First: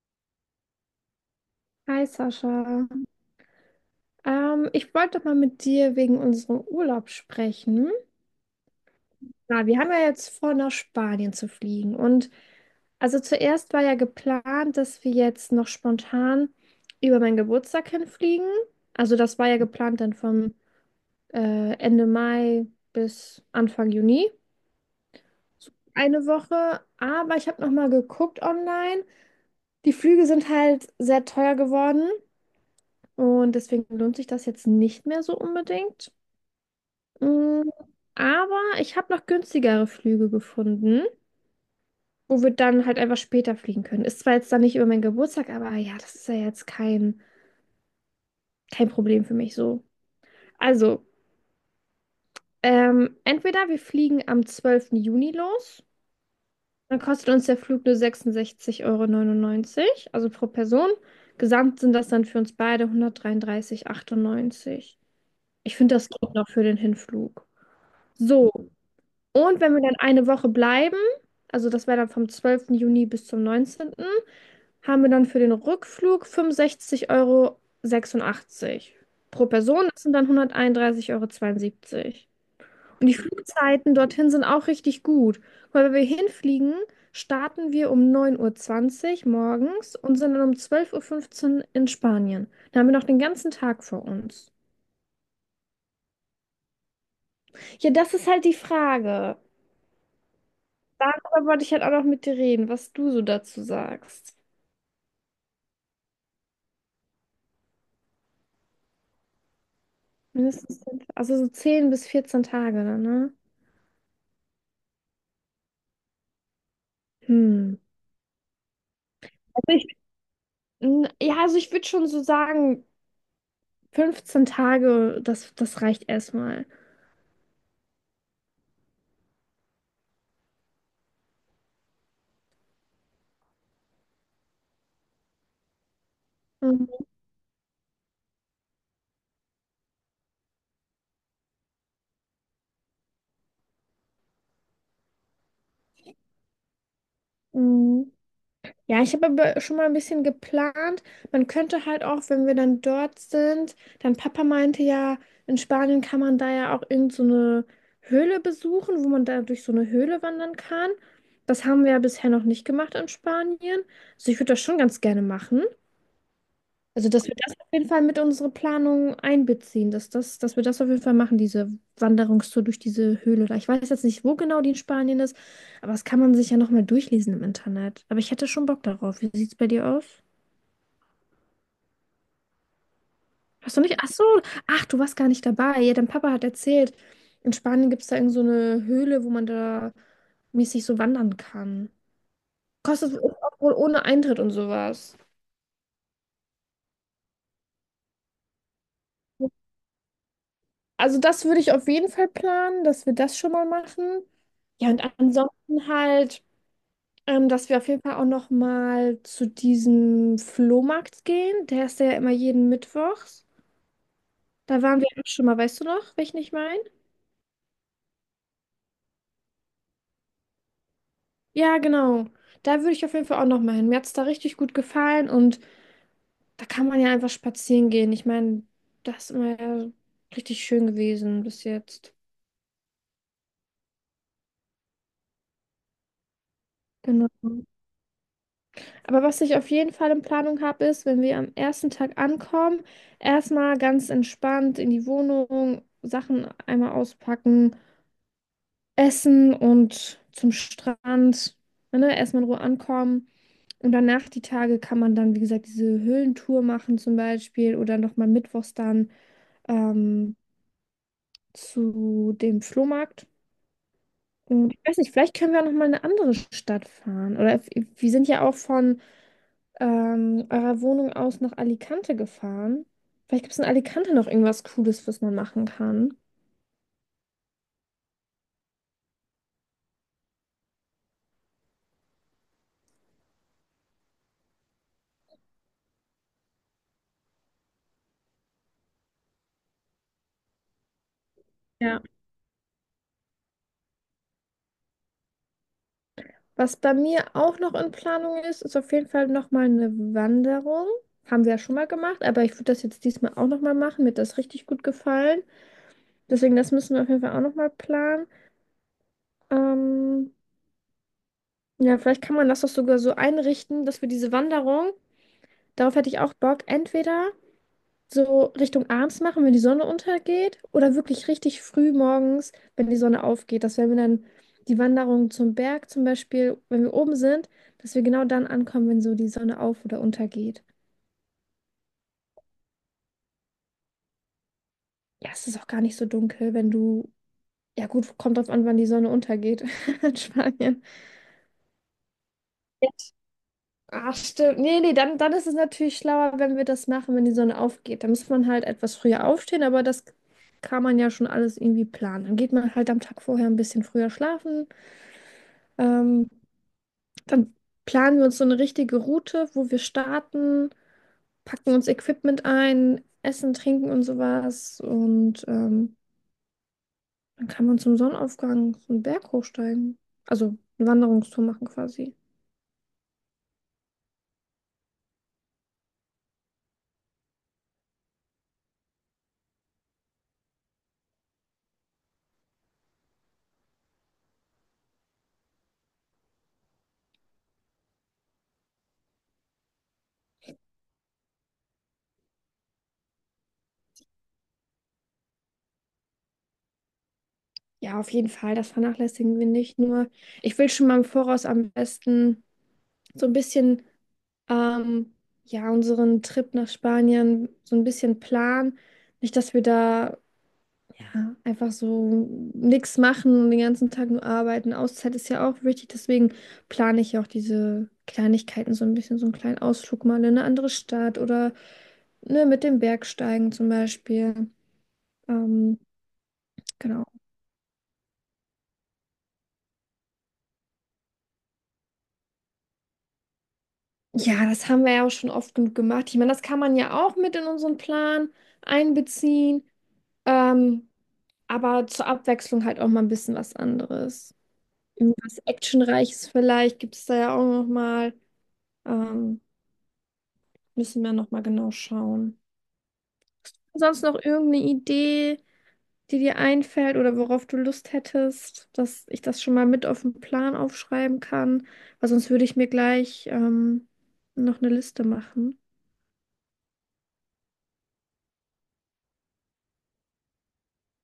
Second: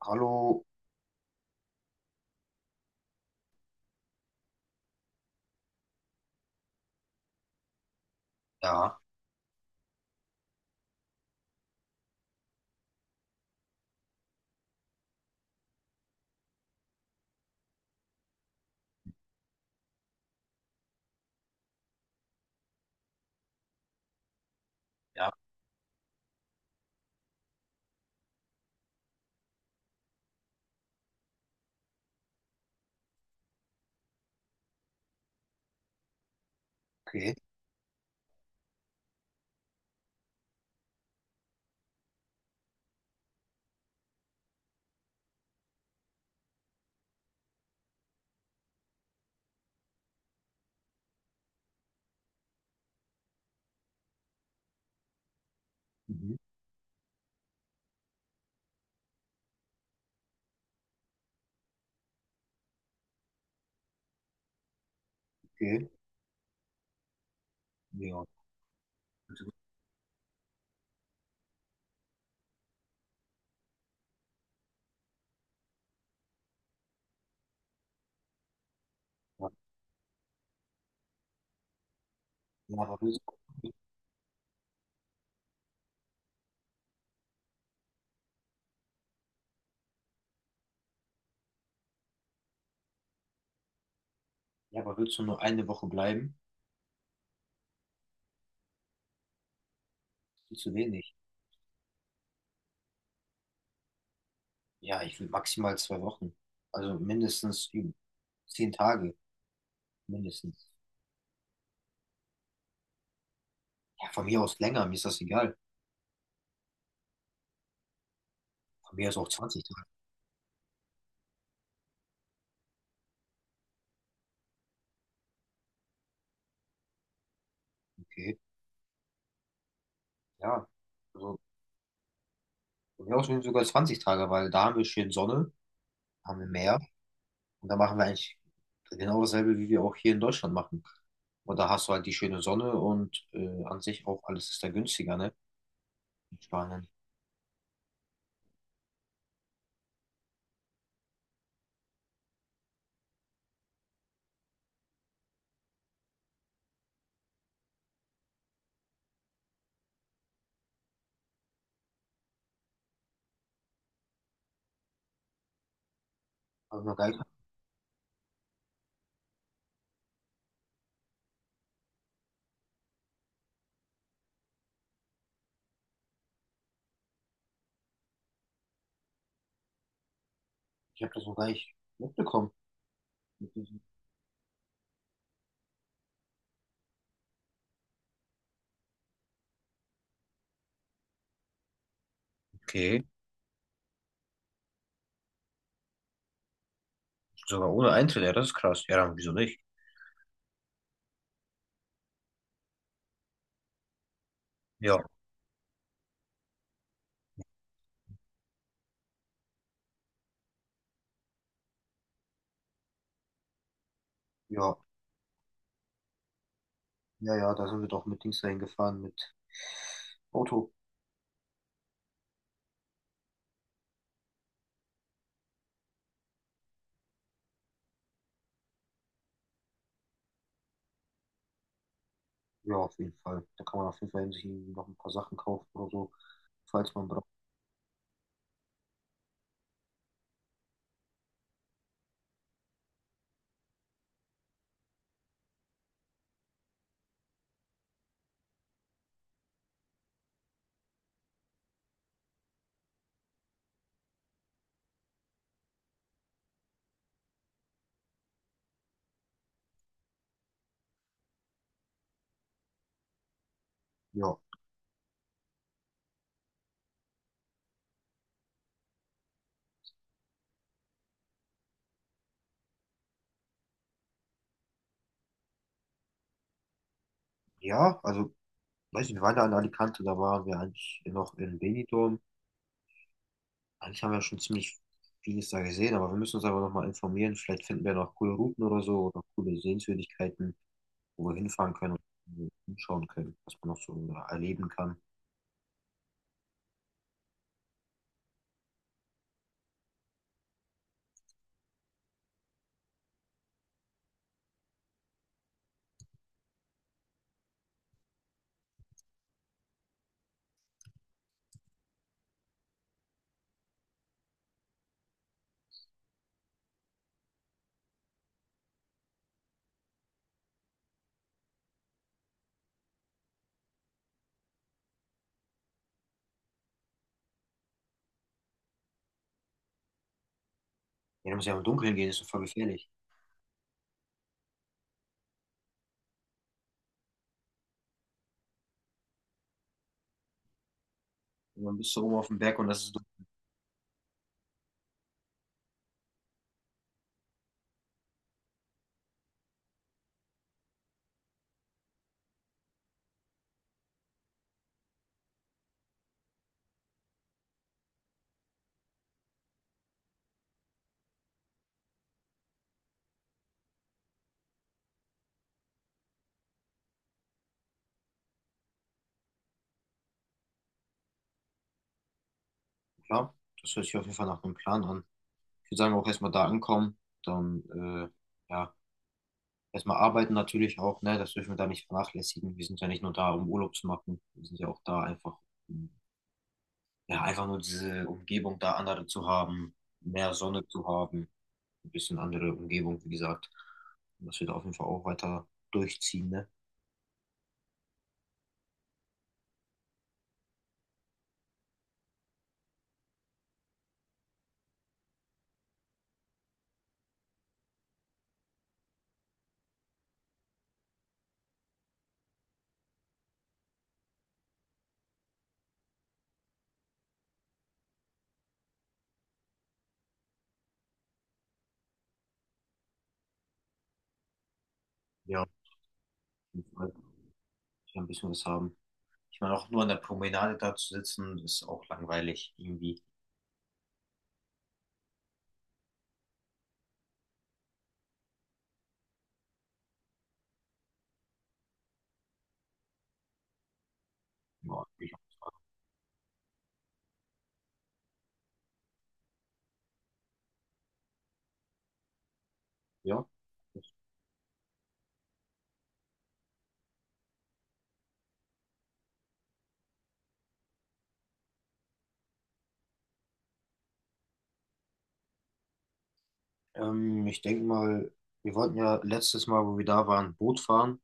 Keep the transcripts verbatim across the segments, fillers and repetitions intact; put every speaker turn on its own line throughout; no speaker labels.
Hallo.
Hi Sascha. Ähm, ich wollte mal mit dir wegen unserem Urlaub sprechen.
Ja,
Na, wir haben ja jetzt vor, nach Spanien zu fliegen. Und also zuerst war ja geplant, dass wir jetzt noch spontan über meinen Geburtstag hinfliegen. Also das war ja geplant dann vom äh, Ende Mai bis Anfang Juni.
ja,
So eine Woche. Aber ich habe noch mal geguckt online. Die Flüge sind halt sehr teuer geworden. Und deswegen lohnt sich das jetzt nicht mehr so unbedingt.
okay.
Mm, Aber ich habe noch günstigere Flüge gefunden, wo wir dann halt einfach später fliegen können. Ist zwar jetzt dann nicht über meinen Geburtstag, aber ja, das ist ja jetzt kein, kein Problem für mich so. Also, ähm, entweder wir fliegen am zwölften Juni los,
Mhm.
dann kostet uns der Flug nur sechsundsechzig Euro neunundneunzig, also pro Person. Gesamt sind das dann für uns beide hundertdreiunddreißig Komma achtundneunzig. Ich
Okay.
finde, das geht noch für den Hinflug.
Ja.
So.
Also,
Und wenn wir dann eine Woche bleiben, also das wäre dann vom zwölften Juni bis zum neunzehnten, haben wir dann für den Rückflug fünfundsechzig Euro sechsundachtzig pro
ja,
Person. Das sind dann hunderteinunddreißig Euro. zweiundsiebzig.
Ja, aber
Und die
willst,
Flugzeiten dorthin sind auch richtig gut. Weil wenn wir hinfliegen, starten wir um neun Uhr zwanzig morgens und sind dann um zwölf Uhr fünfzehn in Spanien. Da haben wir noch den ganzen Tag vor uns.
ja, aber willst du nur eine Woche bleiben?
Ja, das ist halt die Frage.
Viel zu wenig.
Darüber wollte ich halt auch noch mit dir reden, was du so dazu sagst.
Ja, ich will maximal zwei Wochen. Also mindestens üben. Zehn Tage, mindestens.
Mindestens zehn, also so zehn bis vierzehn Tage dann, ne?
Ja, von mir aus länger, mir ist das egal.
Hm.
Von mir aus auch zwanzig
Also
Tage,
ich, n- ja, also ich würde schon so sagen, fünfzehn Tage, das, das reicht erstmal.
okay. Ja, also von mir aus sind sogar zwanzig Tage, weil da haben wir schön Sonne, haben wir Meer
Mhm.
und da machen wir eigentlich genau dasselbe, wie wir auch hier in Deutschland machen. Und da hast du halt die schöne Sonne und äh, an sich auch alles ist da günstiger, ne? In Spanien.
Mhm. Ja, ich habe aber schon mal ein bisschen geplant. Man könnte halt auch, wenn wir dann dort sind, dann Papa meinte ja, in Spanien kann man da ja auch irgend so eine Höhle besuchen, wo man da durch so eine Höhle wandern kann. Das haben wir ja bisher noch nicht gemacht in Spanien. Also ich würde das schon ganz gerne machen.
Hab ich noch gar
Also,
nicht,
dass wir das auf jeden Fall mit unsere Planung einbeziehen, dass das, dass wir das auf jeden Fall machen, diese Wanderungstour durch diese Höhle da. Ich weiß jetzt nicht, wo genau die in Spanien ist, aber das kann man sich ja nochmal durchlesen im Internet. Aber ich hätte schon Bock darauf. Wie sieht's bei dir aus?
Ich habe das noch gar nicht mitbekommen. Mit
Hast
diesem-
du nicht? Ach so, ach, du warst gar nicht dabei. Ja, dein Papa hat erzählt, in Spanien gibt es da irgend so eine Höhle, wo man da mäßig so wandern kann.
okay,
Kostet auch wohl ohne Eintritt und sowas.
sogar ohne Eintritt, ja, das ist krass. Ja, dann wieso nicht?
Also das würde ich auf jeden Fall planen, dass wir das schon mal machen. Ja,
Ja,
und ansonsten halt, ähm, dass wir auf jeden Fall auch noch mal zu diesem Flohmarkt gehen. Der ist ja immer jeden Mittwochs.
ja,
Da waren wir auch schon mal, weißt du noch, welchen ich meine?
ja, ja, da sind wir doch mit Dings dahin gefahren, mit Auto.
Ja, genau. Da würde ich auf jeden Fall auch noch mal hin. Mir hat es da richtig gut gefallen und da kann man ja einfach spazieren gehen. Ich meine, das ist immer ja richtig schön gewesen bis jetzt.
Ja, auf jeden Fall. Da kann man auf jeden Fall sich irgendwie noch ein paar Sachen kaufen oder so, falls man braucht.
Genau. Aber was ich auf jeden Fall in Planung habe, ist, wenn wir am ersten Tag ankommen, erstmal ganz entspannt in die Wohnung, Sachen einmal auspacken, essen und zum Strand, ne, erstmal in Ruhe ankommen. Und danach die Tage kann man dann, wie gesagt, diese Höhlentour machen zum Beispiel oder nochmal mittwochs dann ähm, zu dem Flohmarkt.
Ja,
Und ich weiß nicht, vielleicht können wir auch nochmal in eine andere Stadt fahren. Oder f- wir sind ja auch von ähm, eurer Wohnung aus nach Alicante gefahren. Vielleicht gibt es in Alicante noch irgendwas Cooles, was man machen kann.
ja, also, weiß nicht, wir waren da in Alicante, da waren wir eigentlich noch in Benidorm. Eigentlich haben wir schon ziemlich vieles da gesehen, aber wir müssen uns aber nochmal informieren. Vielleicht finden wir noch coole Routen oder so oder coole Sehenswürdigkeiten, wo wir hinfahren können
Ja.
und hinschauen können, was man noch so erleben kann.
Was bei mir auch noch in Planung ist, ist auf jeden Fall nochmal eine Wanderung. Haben wir ja schon mal gemacht, aber ich würde das jetzt diesmal auch nochmal machen. Mir hat das richtig gut gefallen. Deswegen, das müssen wir auf jeden Fall auch nochmal planen. Ähm, ja, vielleicht kann man das doch sogar so einrichten, dass wir diese Wanderung, darauf hätte ich auch Bock, entweder so Richtung abends machen, wenn die Sonne untergeht, oder wirklich richtig früh morgens, wenn die Sonne aufgeht, dass wenn wir dann die Wanderung zum Berg zum Beispiel, wenn wir oben sind, dass wir genau dann ankommen, wenn so die Sonne auf oder untergeht.
Ja, da muss ja im Dunkeln gehen, ist doch voll gefährlich.
Ja, es ist auch gar nicht so dunkel, wenn du, ja gut, kommt drauf an, wann die Sonne untergeht in Spanien.
Und dann bist du oben auf dem Berg und das ist dunkel.
Ach, stimmt. Nee, nee, dann, dann ist es natürlich schlauer, wenn wir das machen, wenn die Sonne aufgeht. Da muss man halt etwas früher aufstehen, aber das kann man ja schon alles irgendwie planen. Dann geht man halt am Tag vorher ein bisschen früher schlafen. Ähm, dann planen wir uns so eine richtige Route, wo wir starten, packen uns Equipment ein, essen, trinken und sowas. Und ähm, dann kann man zum Sonnenaufgang so einen Berg hochsteigen. Also eine Wanderungstour machen quasi.
Klar, das hört sich auf jeden Fall nach einem Plan an. Ich würde sagen, auch erstmal da ankommen, dann äh, ja, erstmal arbeiten natürlich auch, ne? Das dürfen wir da nicht vernachlässigen. Wir sind ja nicht nur da, um Urlaub zu machen, wir sind ja auch da einfach, um, ja, einfach nur diese Umgebung da andere zu haben, mehr Sonne zu haben, ein bisschen andere Umgebung, wie gesagt. Und das wird auf jeden Fall auch weiter durchziehen, ne?
Ja, auf jeden Fall, das vernachlässigen wir nicht. Nur, ich will schon mal im Voraus am besten so ein bisschen, ähm, ja, unseren Trip nach Spanien so ein bisschen planen. Nicht, dass wir da ja einfach so nichts machen und den ganzen Tag nur arbeiten. Auszeit ist ja auch wichtig, deswegen plane ich ja auch diese Kleinigkeiten so ein bisschen, so einen kleinen Ausflug mal in eine andere Stadt oder ne, mit dem Bergsteigen zum Beispiel.
Ja,
Ähm, genau.
ich ein bisschen was haben. Ich meine, auch nur an der Promenade da zu sitzen, ist auch langweilig irgendwie.
Ja, das haben wir ja auch schon oft genug gemacht. Ich meine, das kann man ja auch mit in unseren Plan einbeziehen, ähm, aber zur Abwechslung halt auch mal ein bisschen was anderes.
Ja. ich-
Irgendwas Actionreiches vielleicht gibt es da ja auch noch mal. Ähm, Müssen wir nochmal genau schauen.
ja.
Sonst noch irgendeine Idee, die dir einfällt oder worauf du Lust hättest, dass ich das schon mal mit auf den Plan aufschreiben kann, weil sonst würde ich mir gleich ähm, noch eine Liste machen.
Ähm, ich denke mal, wir wollten ja letztes Mal, wo wir da waren, Boot fahren.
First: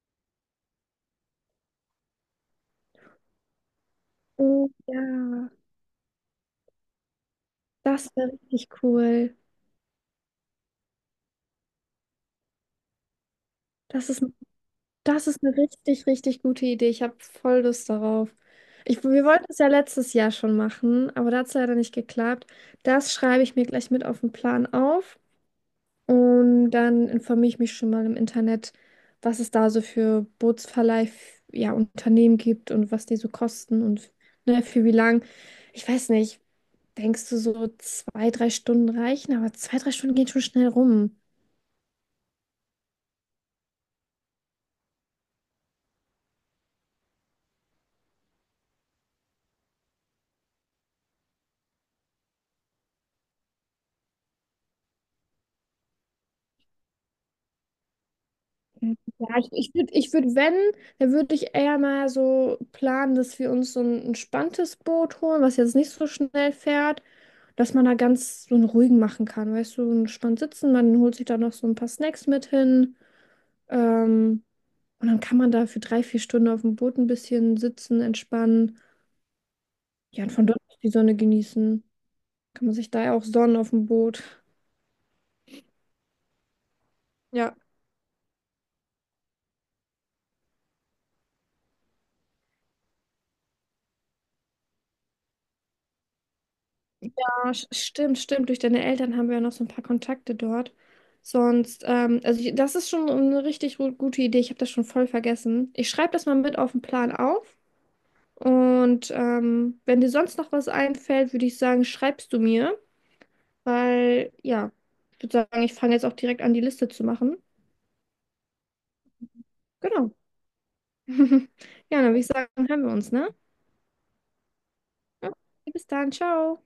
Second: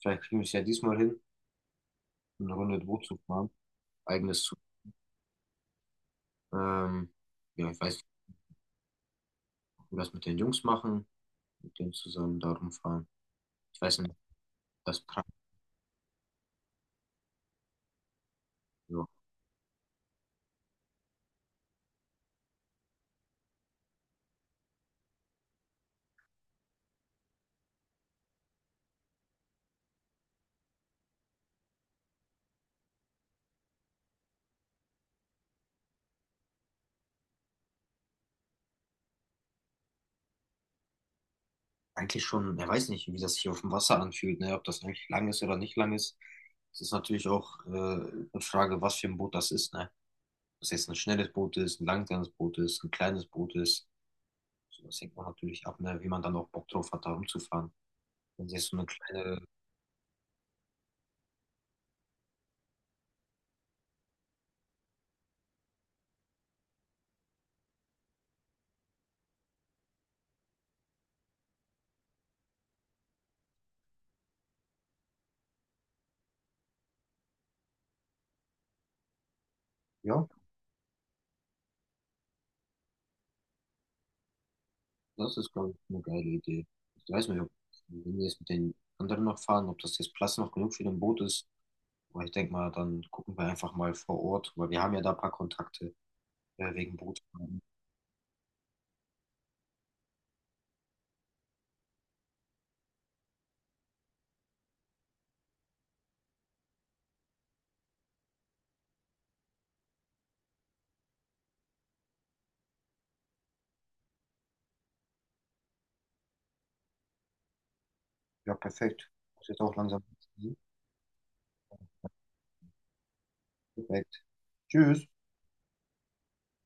Vielleicht kriegen wir es ja diesmal hin, eine Runde Boot zu fahren. Eigenes zu.
Oh ja,
Ähm, ja, ich weiß nicht,
das wäre richtig cool.
ob wir das mit den Jungs machen, mit denen zusammen da rumfahren. Ich weiß
Das
nicht,
ist,
das Plan.
das ist eine richtig, richtig gute Idee. Ich habe voll Lust darauf. Ich, wir wollten es ja letztes Jahr schon machen, aber da hat es leider nicht geklappt. Das schreibe ich mir gleich mit auf den Plan auf. Und dann informiere ich mich schon mal im Internet, was es da so für Bootsverleih, ja, Unternehmen gibt und was die so kosten und ne, für wie lang. Ich weiß nicht, denkst du so zwei, drei Stunden reichen? Aber zwei, drei Stunden gehen schon schnell rum.
Eigentlich schon, er weiß nicht, wie das hier auf dem Wasser anfühlt, ne? Ob das eigentlich lang ist oder nicht lang ist. Das ist natürlich auch äh, eine Frage, was für ein Boot das ist, ne? Ob das jetzt ein schnelles Boot ist, ein langsames Boot ist, ein kleines Boot ist. So, das hängt man natürlich ab, ne? Wie man dann auch Bock drauf hat, da rumzufahren. Wenn es jetzt so eine
Ja,
kleine,
ich, ich würde, ich würd, wenn, dann würde ich eher mal so planen, dass wir uns so ein entspanntes Boot holen, was jetzt nicht so schnell fährt, dass man da ganz so einen ruhigen machen kann. Weißt du, so entspannt sitzen, man holt sich da noch so ein paar Snacks mit hin. Ähm, und dann kann man da für drei, vier Stunden auf dem Boot ein bisschen sitzen, entspannen. Ja,
ja,
und von dort aus die Sonne genießen. Kann man sich da ja auch sonnen auf dem Boot.
das ist, glaube ich, eine geile Idee. Ich weiß nicht, ob,
Ja.
wenn wir jetzt mit den anderen noch fahren, ob das jetzt Platz noch genug für ein Boot ist. Aber ich denke mal, dann gucken wir einfach mal vor Ort, weil wir haben ja da ein paar Kontakte äh, wegen Boot.
Ah, sch- stimmt, stimmt. Durch deine Eltern haben wir ja noch so ein paar Kontakte dort. Sonst, ähm, also ich, das ist schon eine richtig ru- gute Idee. Ich habe das schon voll vergessen. Ich schreibe das mal mit auf den Plan auf. Und ähm, wenn dir sonst noch was einfällt, würde ich sagen, schreibst du mir. Weil, ja, ich würde sagen, ich fange jetzt auch direkt an, die Liste zu machen.
Ja, perfekt. Muss jetzt auch langsam.
Genau. Ja, dann würde ich sagen, hören wir uns, ne?
Perfekt. Tschüss.
Ja, bis dann, ciao.